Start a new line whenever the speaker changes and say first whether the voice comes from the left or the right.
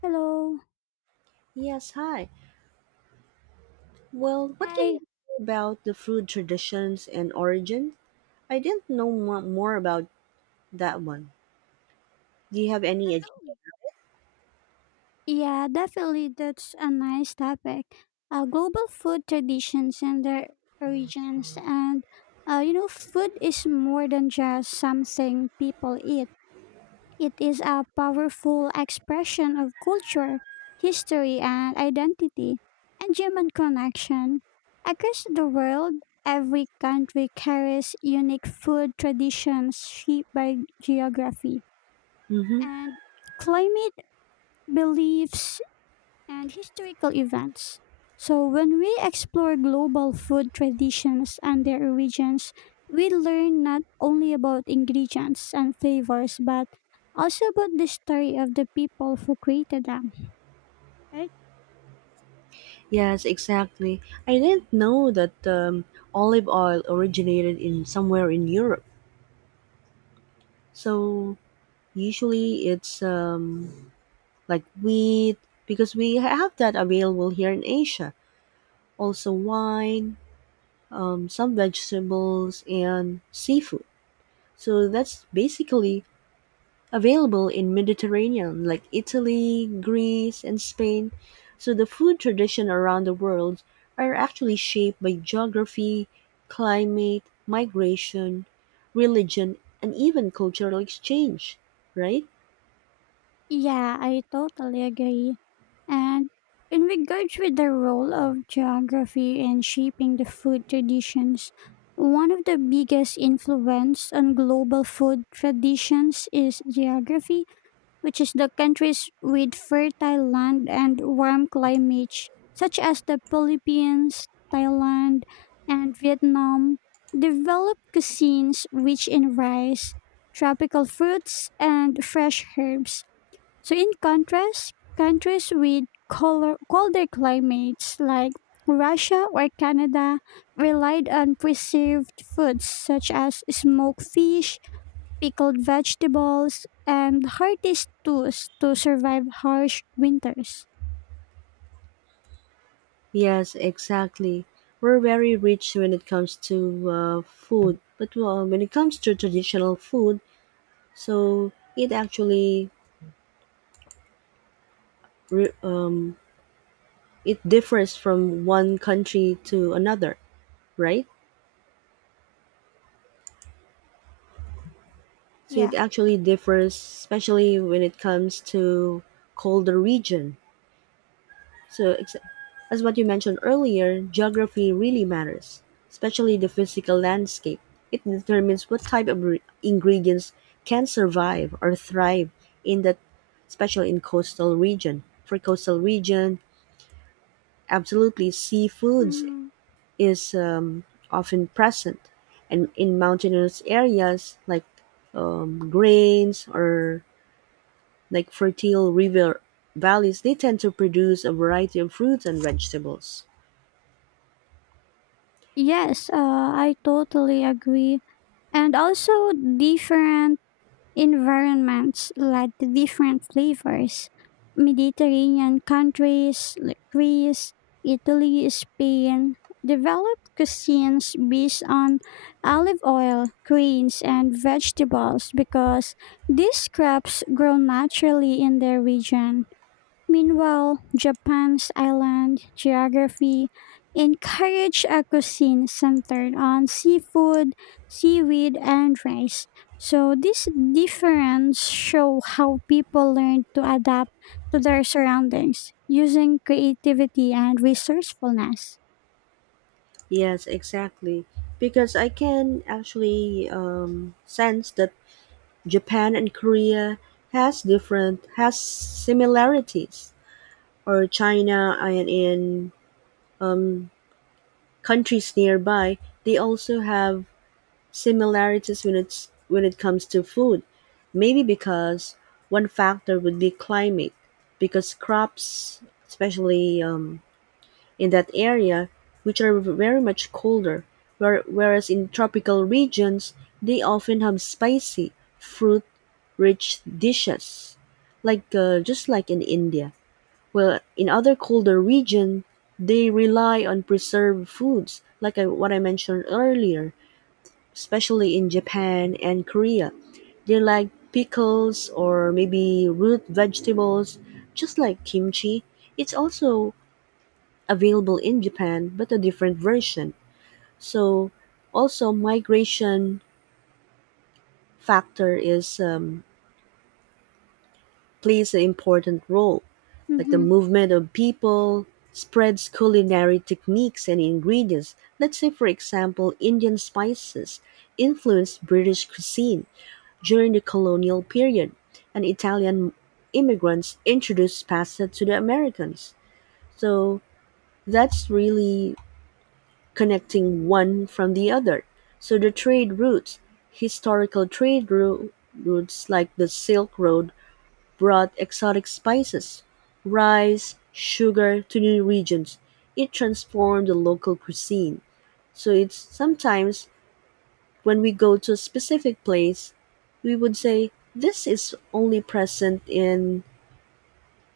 left: Hello.
right: Yes, hi. Well, what can you
left: Hi.
right: say about the food traditions and origin? I didn't know more about that one. Do you have any idea?
left: Definitely. Yeah, definitely. That's a nice topic. Global food traditions and their origins. Food is more than just something people eat, it is a powerful expression of culture, history, and identity, and human connection. Across the world, every country carries unique food traditions shaped by geography
right: Mm-hmm.
left: and climate beliefs, and historical events. So, when we explore global food traditions and their origins, we learn not only about ingredients and flavors, but also about the story of the people who created them. Right?
right: Yes, exactly. I didn't know that olive oil originated in somewhere in Europe. So usually it's like wheat because we have that available here in Asia. Also wine, some vegetables, and seafood. So that's basically available in Mediterranean like Italy, Greece and Spain, so the food tradition around the world are actually shaped by geography, climate, migration, religion and even cultural exchange, right?
left: Yeah, I totally agree. And in regards with the role of geography in shaping the food traditions, one of the biggest influence on global food traditions is geography which is the countries with fertile land and warm climates, such as the Philippines, Thailand, and Vietnam, develop cuisines rich in rice, tropical fruits, and fresh herbs. So, in contrast, countries with color, colder climates like Russia or Canada relied on preserved foods such as smoked fish, pickled vegetables, and hearty stews to survive harsh winters.
right: Yes, exactly. We're very rich when it comes to food, but when it comes to traditional food, so it actually re- um, it differs from one country to another, right? So it
left: Yeah.
right: actually differs, especially when it comes to colder region. So ex- as what you mentioned earlier, geography really matters, especially the physical landscape. It determines what type of ingredients can survive or thrive in that, especially in coastal region. For coastal region, absolutely seafoods
left: Hmm.
right: is often present, and in mountainous areas like grains or like fertile river valleys, they tend to produce a variety of fruits and vegetables.
left: Yes, I totally agree. And also different environments led to different flavors. Mediterranean countries like Greece, Italy, Spain developed cuisines based on olive oil, grains, and vegetables because these crops grow naturally in their region. Meanwhile, Japan's island geography encouraged a cuisine centered on seafood, seaweed, and rice. So these differences show how people learn to adapt to their surroundings using creativity and resourcefulness.
right: Yes, exactly. Because I can actually sense that Japan and Korea has similarities, or China and in countries nearby, they also have similarities when it comes to food. Maybe because one factor would be climate, because crops, especially in that area, which are very much colder, whereas in tropical regions, they often have spicy, fruit rich dishes, like just like in India. Well, in other colder regions, they rely on preserved foods, like what I mentioned earlier, especially in Japan and Korea. They like pickles or maybe root vegetables, just like kimchi. It's also available in Japan, but a different version. So also migration factor is plays an important role, like the
left: Mhm.
right: movement of people spreads culinary techniques and ingredients. Let's say, for example, Indian spices influenced British cuisine during the colonial period, and Italian immigrants introduced pasta to the Americans. So that's really connecting one from the other. So the trade routes, historical routes like the Silk Road, brought exotic spices, rice, sugar to new regions. It transformed the local cuisine. So it's sometimes when we go to a specific place, we would say this is only present in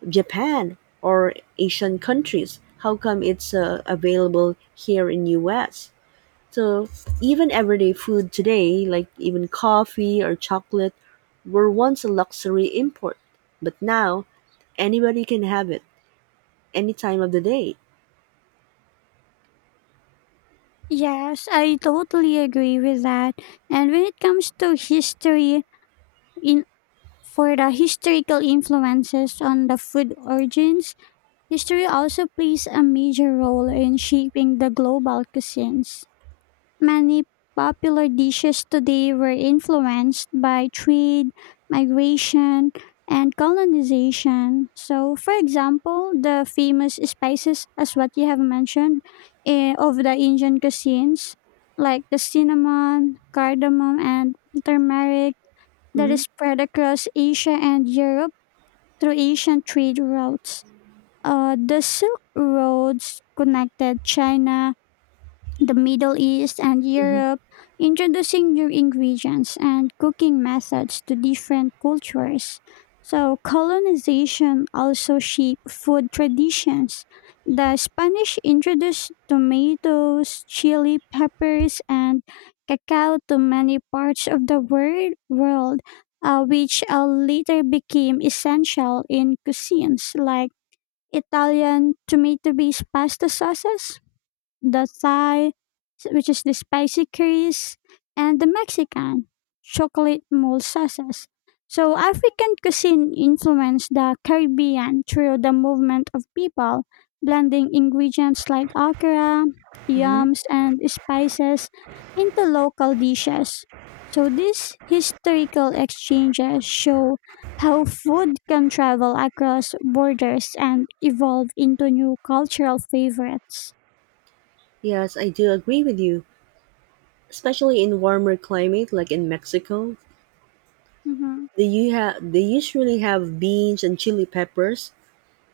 right: Japan or Asian countries. How come it's available here in US? So even everyday food today, like even coffee or chocolate, were once a luxury import, but now anybody can have it any time of the day.
left: Yes, I totally agree with that. And when it comes to history, in for the historical influences on the food origins, history also plays a major role in shaping the global cuisines. Many popular dishes today were influenced by trade, migration, and colonization. So, for example, the famous spices, as what you have mentioned, of the Indian cuisines, like the cinnamon, cardamom, and turmeric, that
right: Hmm.
left: is spread across Asia and Europe through Asian trade routes. The Silk Roads connected China, the Middle East, and
right: Hmm.
left: Europe, introducing new ingredients and cooking methods to different cultures. So, colonization also shaped food traditions. The Spanish introduced tomatoes, chili peppers, and cacao to many parts of the world, which later became essential in cuisines like Italian tomato-based pasta sauces, the Thai, which is the spicy curries, and the Mexican, chocolate mole sauces. So, African cuisine influenced the Caribbean through the movement of people, blending ingredients like okra,
right: Hmm.
left: yams, and spices into local dishes. So, these historical exchanges show how food can travel across borders and evolve into new cultural favorites.
right: Yes, I do agree with you. Especially in warmer climate, like in Mexico,
left: Mhm.
right: they usually have beans and chili peppers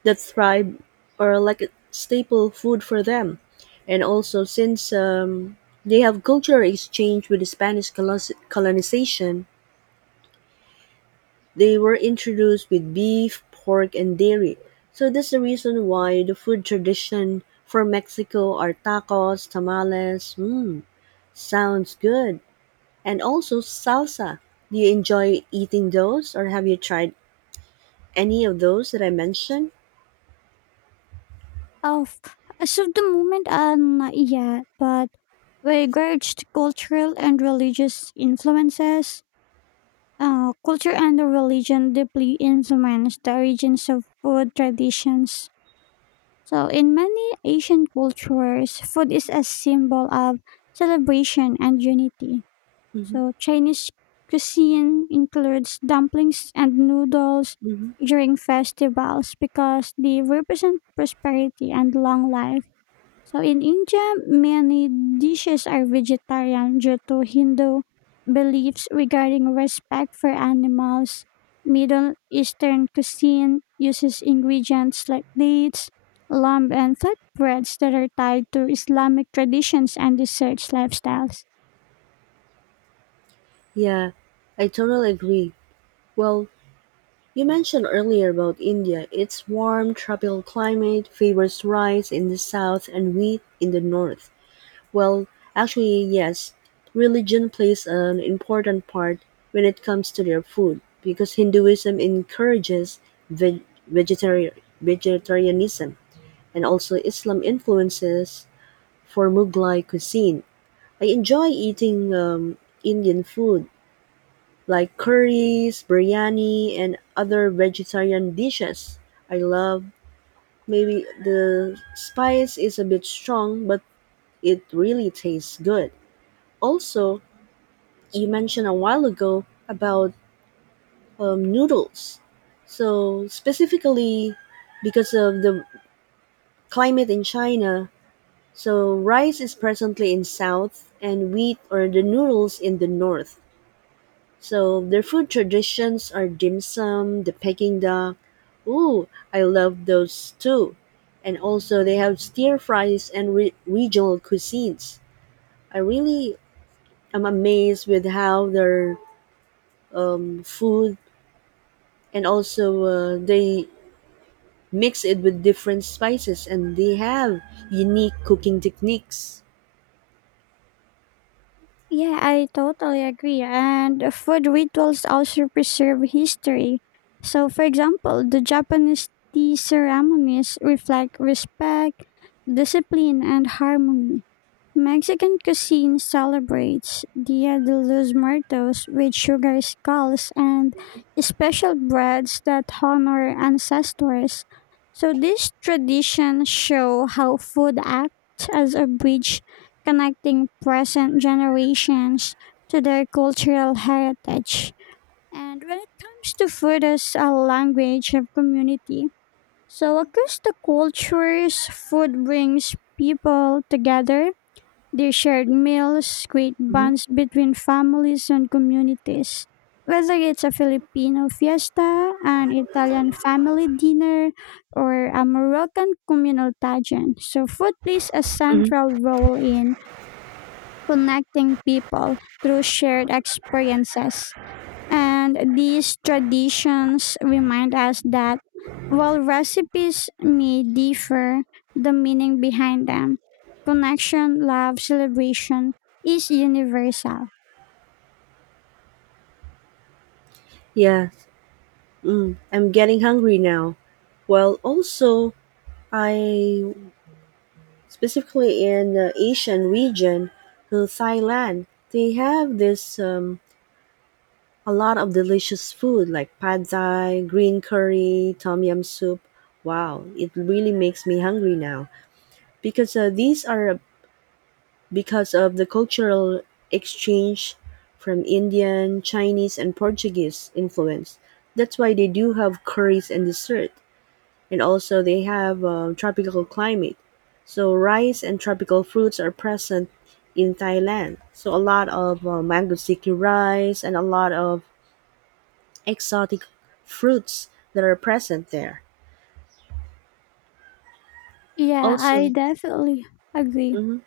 right: that thrive are like a staple food for them. And also, since they have cultural exchange with the Spanish colonization, they were introduced with beef, pork, and dairy. So that's the reason why the food tradition for Mexico are tacos, tamales. Mmm, sounds good. And also salsa. Do you enjoy eating those, or have you tried any of those that I mentioned?
left: Of as of the moment, not yet, but regards to cultural and religious influences, culture and the religion deeply influence the origins of food traditions. So, in many Asian cultures, food is a symbol of celebration and unity.
right: Hmm.
left: So, Chinese cuisine includes dumplings and noodles
right: Hmm.
left: during festivals because they represent prosperity and long life so in India, many dishes are vegetarian due to Hindu beliefs regarding respect for animals. Middle Eastern cuisine uses ingredients like dates, lamb, and flatbreads that are tied to Islamic traditions and desserts lifestyles.
right: Yeah, I totally agree. Well, you mentioned earlier about India. Its warm tropical climate favors rice in the south and wheat in the north. Well, actually, yes. Religion plays an important part when it comes to their food because Hinduism encourages veg- vegetari- vegetarianism and also Islam influences for Mughlai cuisine. I enjoy eating Indian food like curries, biryani, and other vegetarian dishes. I love maybe the spice is a bit strong, but it really tastes good. Also, you mentioned a while ago about noodles. So, specifically because of the climate in China, so rice is presently in south and wheat or the noodles in the north. So their food traditions are dim sum, the Peking duck. Ooh, I love those too. And also they have stir fries and regional cuisines. I really am amazed with how their food and also they mix it with different spices and they have unique cooking techniques.
left: Yeah, I totally agree. And food rituals also preserve history. So, for example, the Japanese tea ceremonies reflect respect, discipline, and harmony. Mexican cuisine celebrates Dia de los Muertos with sugar skulls and special breads that honor ancestors. So, these traditions show how food acts as a bridge connecting present generations to their cultural heritage. And when it comes to food as a language of community, so across the cultures, food brings people together. They shared meals, create
right: Mhm.
left: bonds between families and communities. Whether it's a Filipino fiesta, an Italian family dinner, or a Moroccan communal pageant. So food plays a
right: Hmm.
left: central role in connecting people through shared experiences. And these traditions remind us that while recipes may differ, the meaning behind them, connection, love, celebration, is universal.
right: Yeah, mm, I'm getting hungry now. Well, also, I specifically in the Asian region, Thailand, they have this a lot of delicious food like pad thai, green curry, tom yum soup. Wow, it really makes me hungry now because uh, these are because of the cultural exchange from Indian, Chinese, and Portuguese influence. That's why they do have curries and dessert and also they have a tropical climate. So rice and tropical fruits are present in Thailand. So a lot of mango sticky rice and a lot of exotic fruits that are present there.
left: Yeah, I
right: Also,
left: definitely agree.
right: mhm.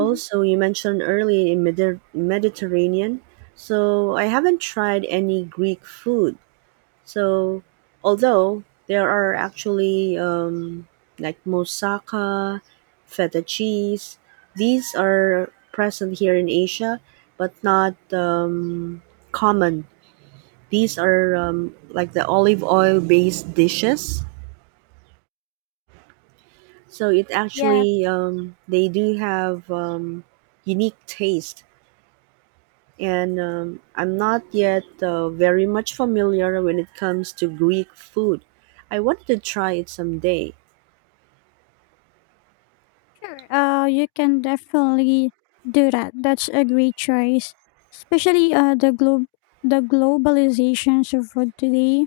left: Mhm.
right: you mentioned earlier in Mediterranean. So I haven't tried any Greek food. So, although there are actually like moussaka, feta cheese, these are present here in Asia, but not common. These are like the olive oil based dishes. So it
left: Yeah,
right: actually they do have unique taste, and I'm not yet very much familiar when it comes to Greek food. I wanted to try it someday.
left: sure. You can definitely do that. That's a great choice, especially the globalizations of food today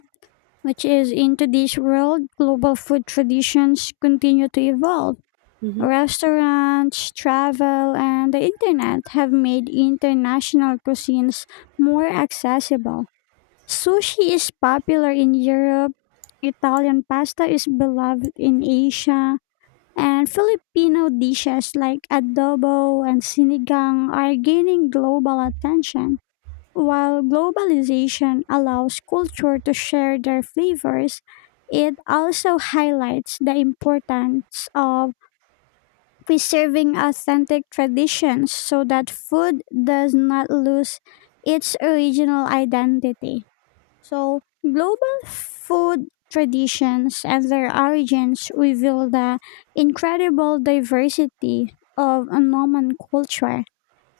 left: which is into this world, global food traditions continue to evolve.
right: Mhm.
left: Restaurants, travel, and the internet have made international cuisines more accessible. Sushi is popular in Europe, Italian pasta is beloved in Asia, and Filipino dishes like adobo and sinigang are gaining global attention. While globalization allows culture to share their flavors, it also highlights the importance of preserving authentic traditions so that food does not lose its original identity. So, global food traditions and their origins reveal the incredible diversity of a Norman culture.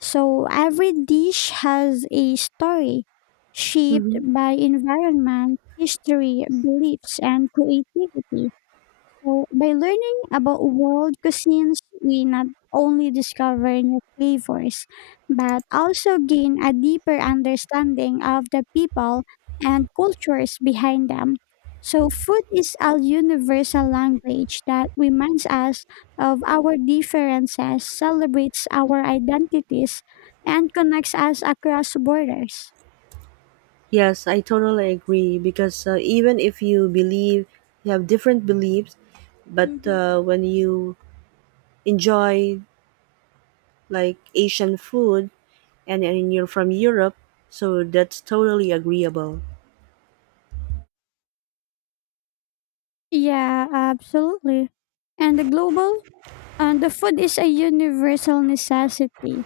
left: So every dish has a story shaped
right: Mhm.
left: by environment, history, beliefs, and creativity. So, by learning about world cuisines, we not only discover new flavors, but also gain a deeper understanding of the people and cultures behind them. So, food is a universal language that reminds us of our differences, celebrates our identities, and connects us across borders.
right: Yes, I totally agree because even if you believe you have different beliefs, but
left: Hmm.
right: when you enjoy like Asian food and you're from Europe, so that's totally agreeable.
left: Yeah, absolutely. And the global And the food is a universal necessity.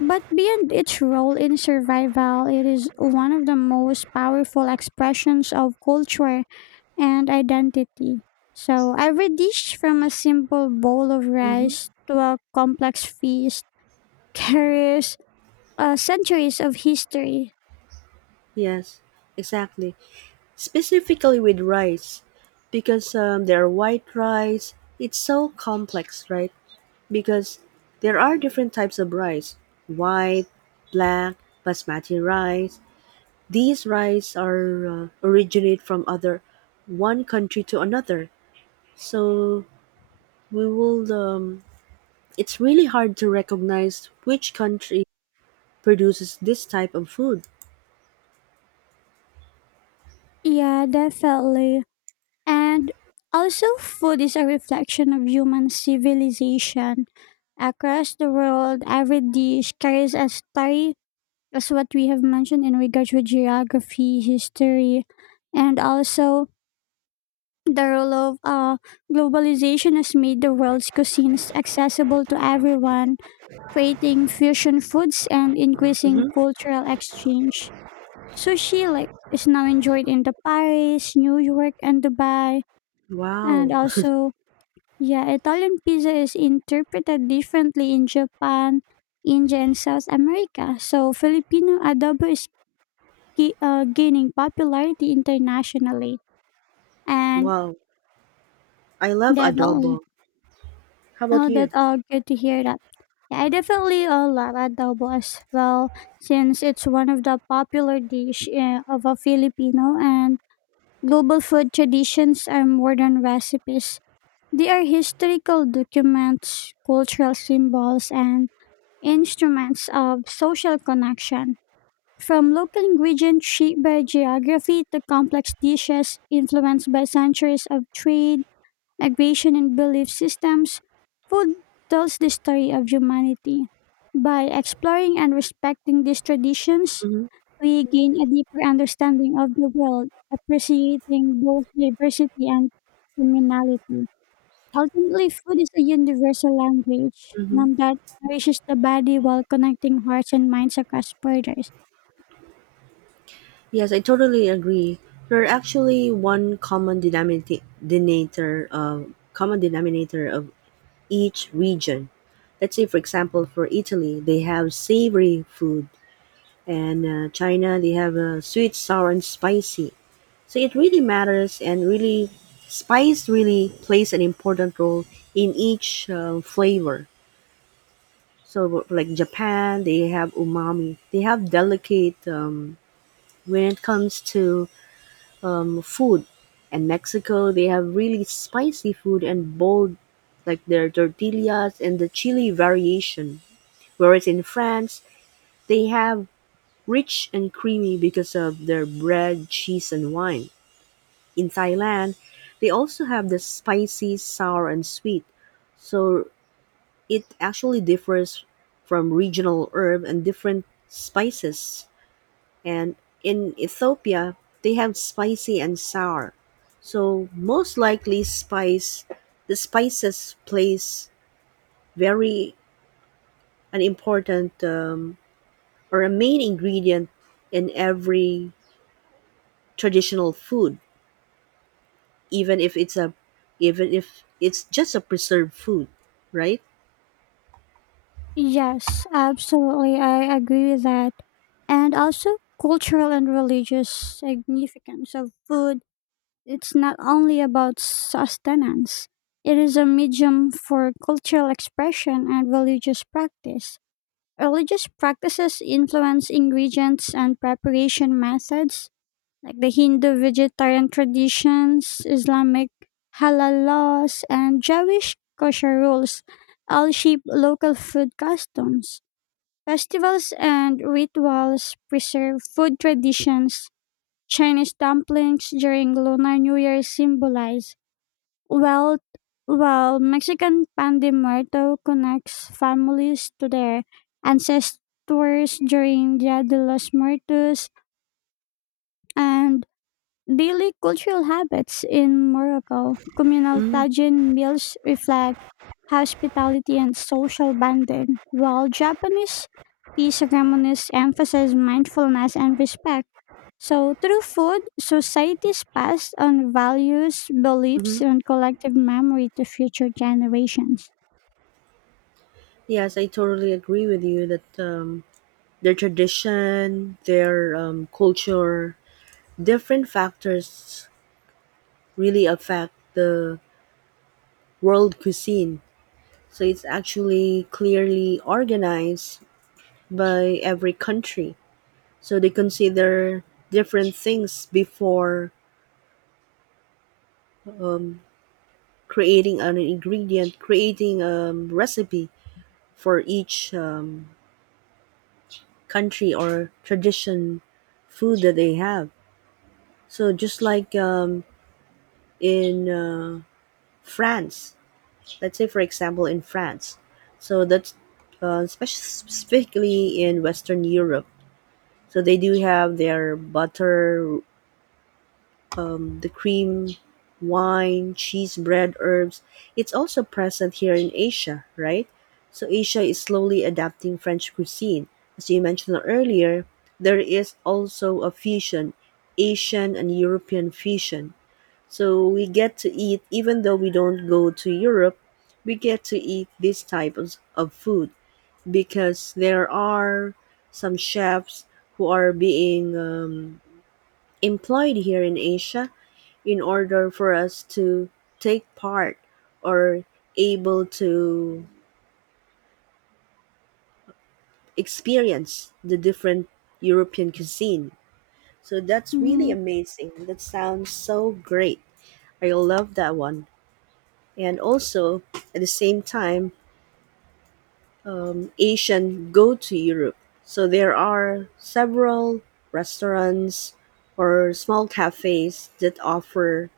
left: But beyond its role in survival, it is one of the most powerful expressions of culture and identity. So, every dish from a simple bowl of
right: Mm-hmm.
left: rice to a complex feast carries centuries of history.
right: Yes, exactly. Specifically with rice, because there are white rice. It's so complex, right? Because there are different types of rice: white, black, basmati rice, these rice are originate from other one country to another. So we will. It's really hard to recognize which country produces this type of food.
left: Yeah, definitely. And also, food is a reflection of human civilization. Across the world, every dish carries a story, as what we have mentioned in regards with geography, history, and also the role of globalization has made the world's cuisines accessible to everyone, creating fusion foods and increasing
right: Hmm.
left: cultural exchange. Sushi like is now enjoyed in the Paris, New York, and Dubai, and
right: Wow,
left: also yeah, Italian pizza is interpreted differently in Japan, India, and South America. So, Filipino adobo is gaining popularity internationally. And
right: wow! I love adobo.
left: definitely,
right: How about
left: oh,
right: you?
left: that's all good to hear that. Yeah, I definitely love adobo as well, since it's one of the popular dish of a Filipino and global food traditions are more than recipes. They are historical documents, cultural symbols, and instruments of social connection. From local ingredients shaped by geography to complex dishes influenced by centuries of trade, migration, and belief systems, food tells the story of humanity. By exploring and respecting these traditions,
right: Hmm.
left: we gain a deeper understanding of the world, appreciating both diversity and communality. Ultimately, food is a universal language,
right: Hmm.
left: one that nourishes the body while connecting hearts and minds across borders.
right: Yes, I totally agree. There are actually one common denominator, common denominator of each region. Let's say, for example, for Italy, they have savory food, and China they have sweet, sour, and spicy. So it really matters, and really, spice really plays an important role in each flavor. So like Japan, they have umami. They have delicate when it comes to food, and Mexico they have really spicy food and bold, like their tortillas and the chili variation. Whereas in France, they have rich and creamy because of their bread, cheese and wine. In Thailand, they also have the spicy, sour and sweet. So it actually differs from regional herb and different spices. And in Ethiopia, they have spicy and sour. So most likely spice the spices plays very an important or a main ingredient in every traditional food. Even if it's a even if it's just a preserved food, right?
left: Yes, absolutely, I agree with that. And also, cultural and religious significance of food. It's not only about sustenance, it is a medium for cultural expression and religious practice. Religious practices influence ingredients and preparation methods, like the Hindu vegetarian traditions, Islamic halal laws, and Jewish kosher rules all shape local food customs. Festivals and rituals preserve food traditions. Chinese dumplings during Lunar New Year symbolize wealth, while Mexican pan de muerto connects families to their ancestors during Dia de los Muertos, and daily cultural habits in Morocco, communal tagine meals reflect hospitality and social bonding, while Japanese tea ceremonies emphasize mindfulness and respect. So, through food, societies pass on values, beliefs,
right: Mm-hmm.
left: and collective memory to future generations.
right: Yes, I totally agree with you that their tradition, their culture, different factors really affect the world cuisine. So it's actually clearly organized by every country. So they consider different things before um, creating an ingredient, creating a recipe for each country or tradition food that they have. So just like in France, let's say for example in France, so that's specifically in Western Europe. So they do have their butter the cream, wine, cheese, bread, herbs. It's also present here in Asia, right? So Asia is slowly adapting French cuisine. As you mentioned earlier, there is also a fusion, Asian and European fusion. So we get to eat, even though we don't go to Europe, we get to eat these types of food because there are some chefs who are being employed here in Asia in order for us to take part or able to experience the different European cuisine. So that's really
left: Mhm.
right: amazing. That sounds so great. I love that one. And also, at the same time, Asian go to Europe. So there are several restaurants or small cafes that offer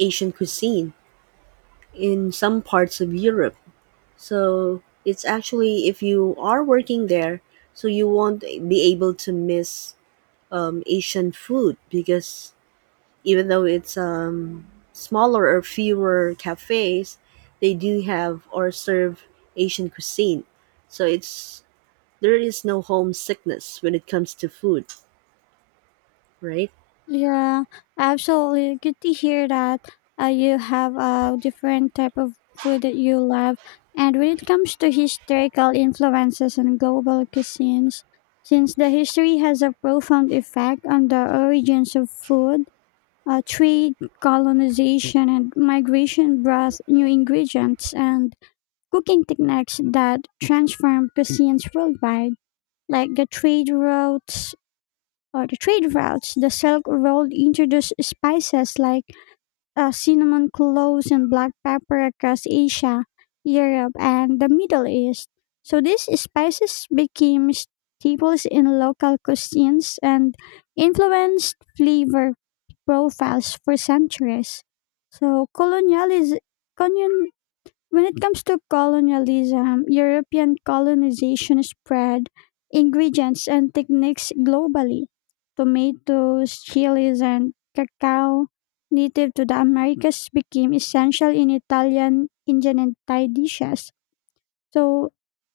right: Asian cuisine in some parts of Europe. So it's actually if you are working there, so you won't be able to miss Asian food because even though it's smaller or fewer cafes, they do have or serve Asian cuisine. So it's there is no homesickness when it comes to food, right?
left: Yeah, absolutely. Good to hear that you have a different type of food that you love. And when it comes to historical influences on global cuisines, since the history has a profound effect on the origins of food, trade, colonization, and migration brought new ingredients and cooking techniques that transformed cuisines worldwide, like the trade routes. The Silk Road introduced spices like cinnamon, cloves, and black pepper across Asia, Europe, and the Middle East. So these spices became staples in local cuisines and influenced flavor profiles for centuries. So colonialism, when it comes to colonialism, European colonization spread ingredients and techniques globally. Tomatoes, chilies, and cacao native to the Americas became essential in Italian, Indian, and Thai dishes. So,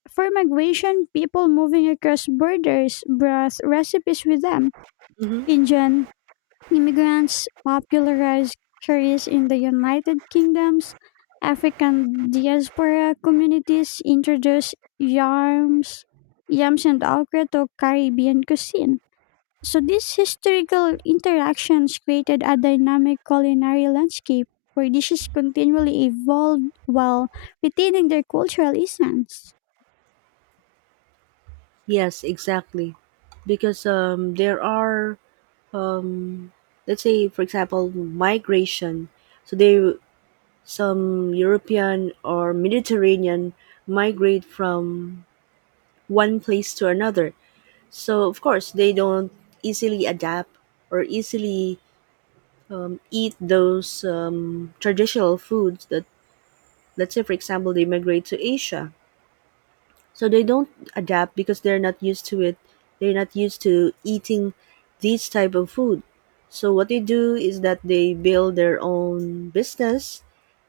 left: for migration, people moving across borders brought recipes with them.
right: Hmm.
left: Indian immigrants popularized curries in the United Kingdom's African diaspora communities introduced yams and okra to Caribbean cuisine. So these historical interactions created a dynamic culinary landscape where dishes continually evolved while retaining their cultural essence.
right: Yes, exactly because there are um, let's say for example migration, so they some european or mediterranean migrate from one place to another, so of course they don't easily adapt or easily eat those traditional foods that, let's say for example, they migrate to asia. So they don't adapt because they're not used to it. They're not used to eating these type of food. So what they do is that they build their own business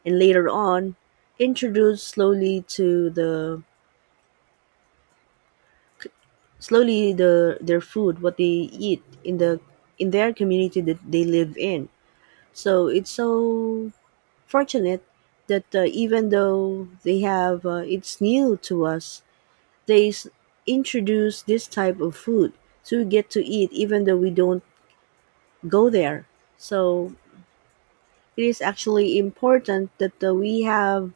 right: and later on introduce slowly to the slowly the their food what they eat in their community that they live in. So it's so fortunate that even though they have it's new to us, they introduce this type of food so we get to eat even though we don't go there. So it is actually important that we have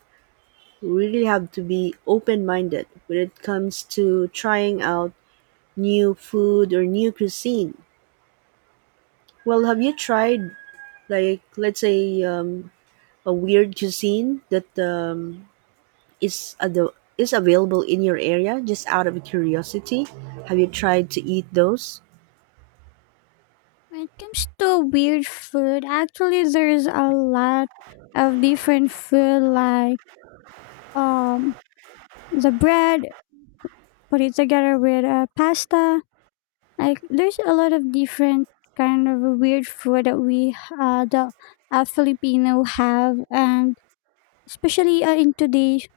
right: really have to be open minded when it comes to trying out new food or new cuisine. Well, have you tried, like let's say a weird cuisine that is ad- is available in your area, just out of curiosity, have you tried to eat those?
left: When it comes to weird food, actually there's a lot of different food like um the bread, put it together with pasta. Like there's a lot of different kind of weird food that we the Filipino have, and especially in today's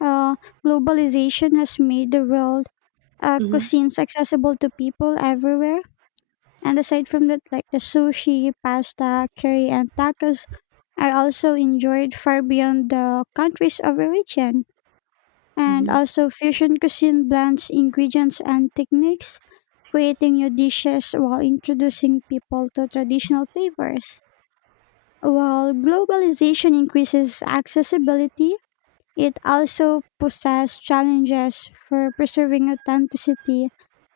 left: uh, globalization has made the world
right: Mm-hmm.
left: cuisines accessible to people everywhere. And aside from that, like the sushi, pasta, curry, and tacos are also enjoyed far beyond the countries of origin. And
right: Mm-hmm.
left: also, fusion cuisine blends ingredients and techniques, creating new dishes while introducing people to traditional flavors. While globalization increases accessibility, it also poses challenges for preserving authenticity,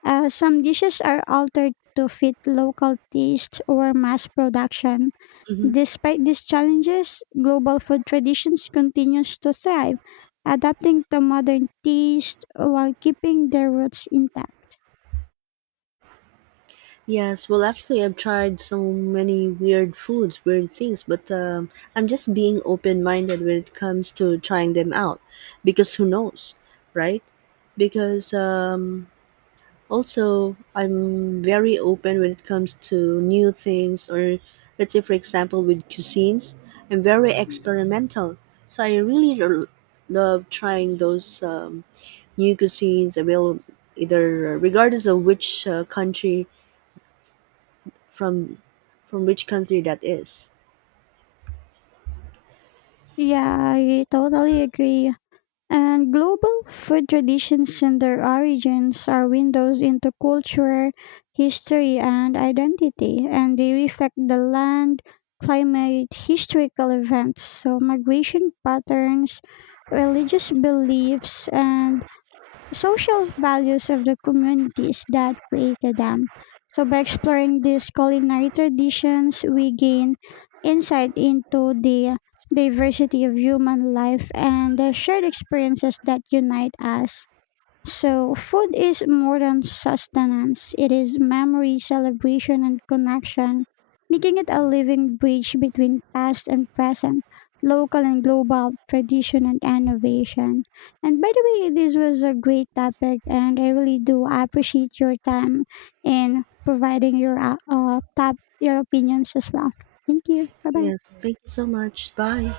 left: as some dishes are altered to fit local taste or mass production.
right: Mm-hmm.
left: Despite these challenges, global food traditions continues to thrive, adapting to modern taste while keeping their roots intact.
right: Yes, well, actually, I've tried so many weird foods, weird things, but I'm just being open minded when it comes to trying them out because who knows, right? Because also, I'm very open when it comes to new things, or let's say, for example, with cuisines, I'm very experimental. So I really love trying those new cuisines available either regardless of which country from from which country that is.
left: Yeah, I totally agree. And global food traditions and their origins are windows into culture, history, and identity, and they reflect the land, climate, historical events, so migration patterns, religious beliefs, and social values of the communities that created them. So, by exploring these culinary traditions, we gain insight into the diversity of human life and the shared experiences that unite us. So, food is more than sustenance, it is memory, celebration, and connection, making it a living bridge between past and present, local and global, tradition and innovation. And by the way, this was a great topic, and I really do appreciate your time in providing your top your opinions as well. Thank you. Bye bye.
right: Yes, thank you so much. Bye.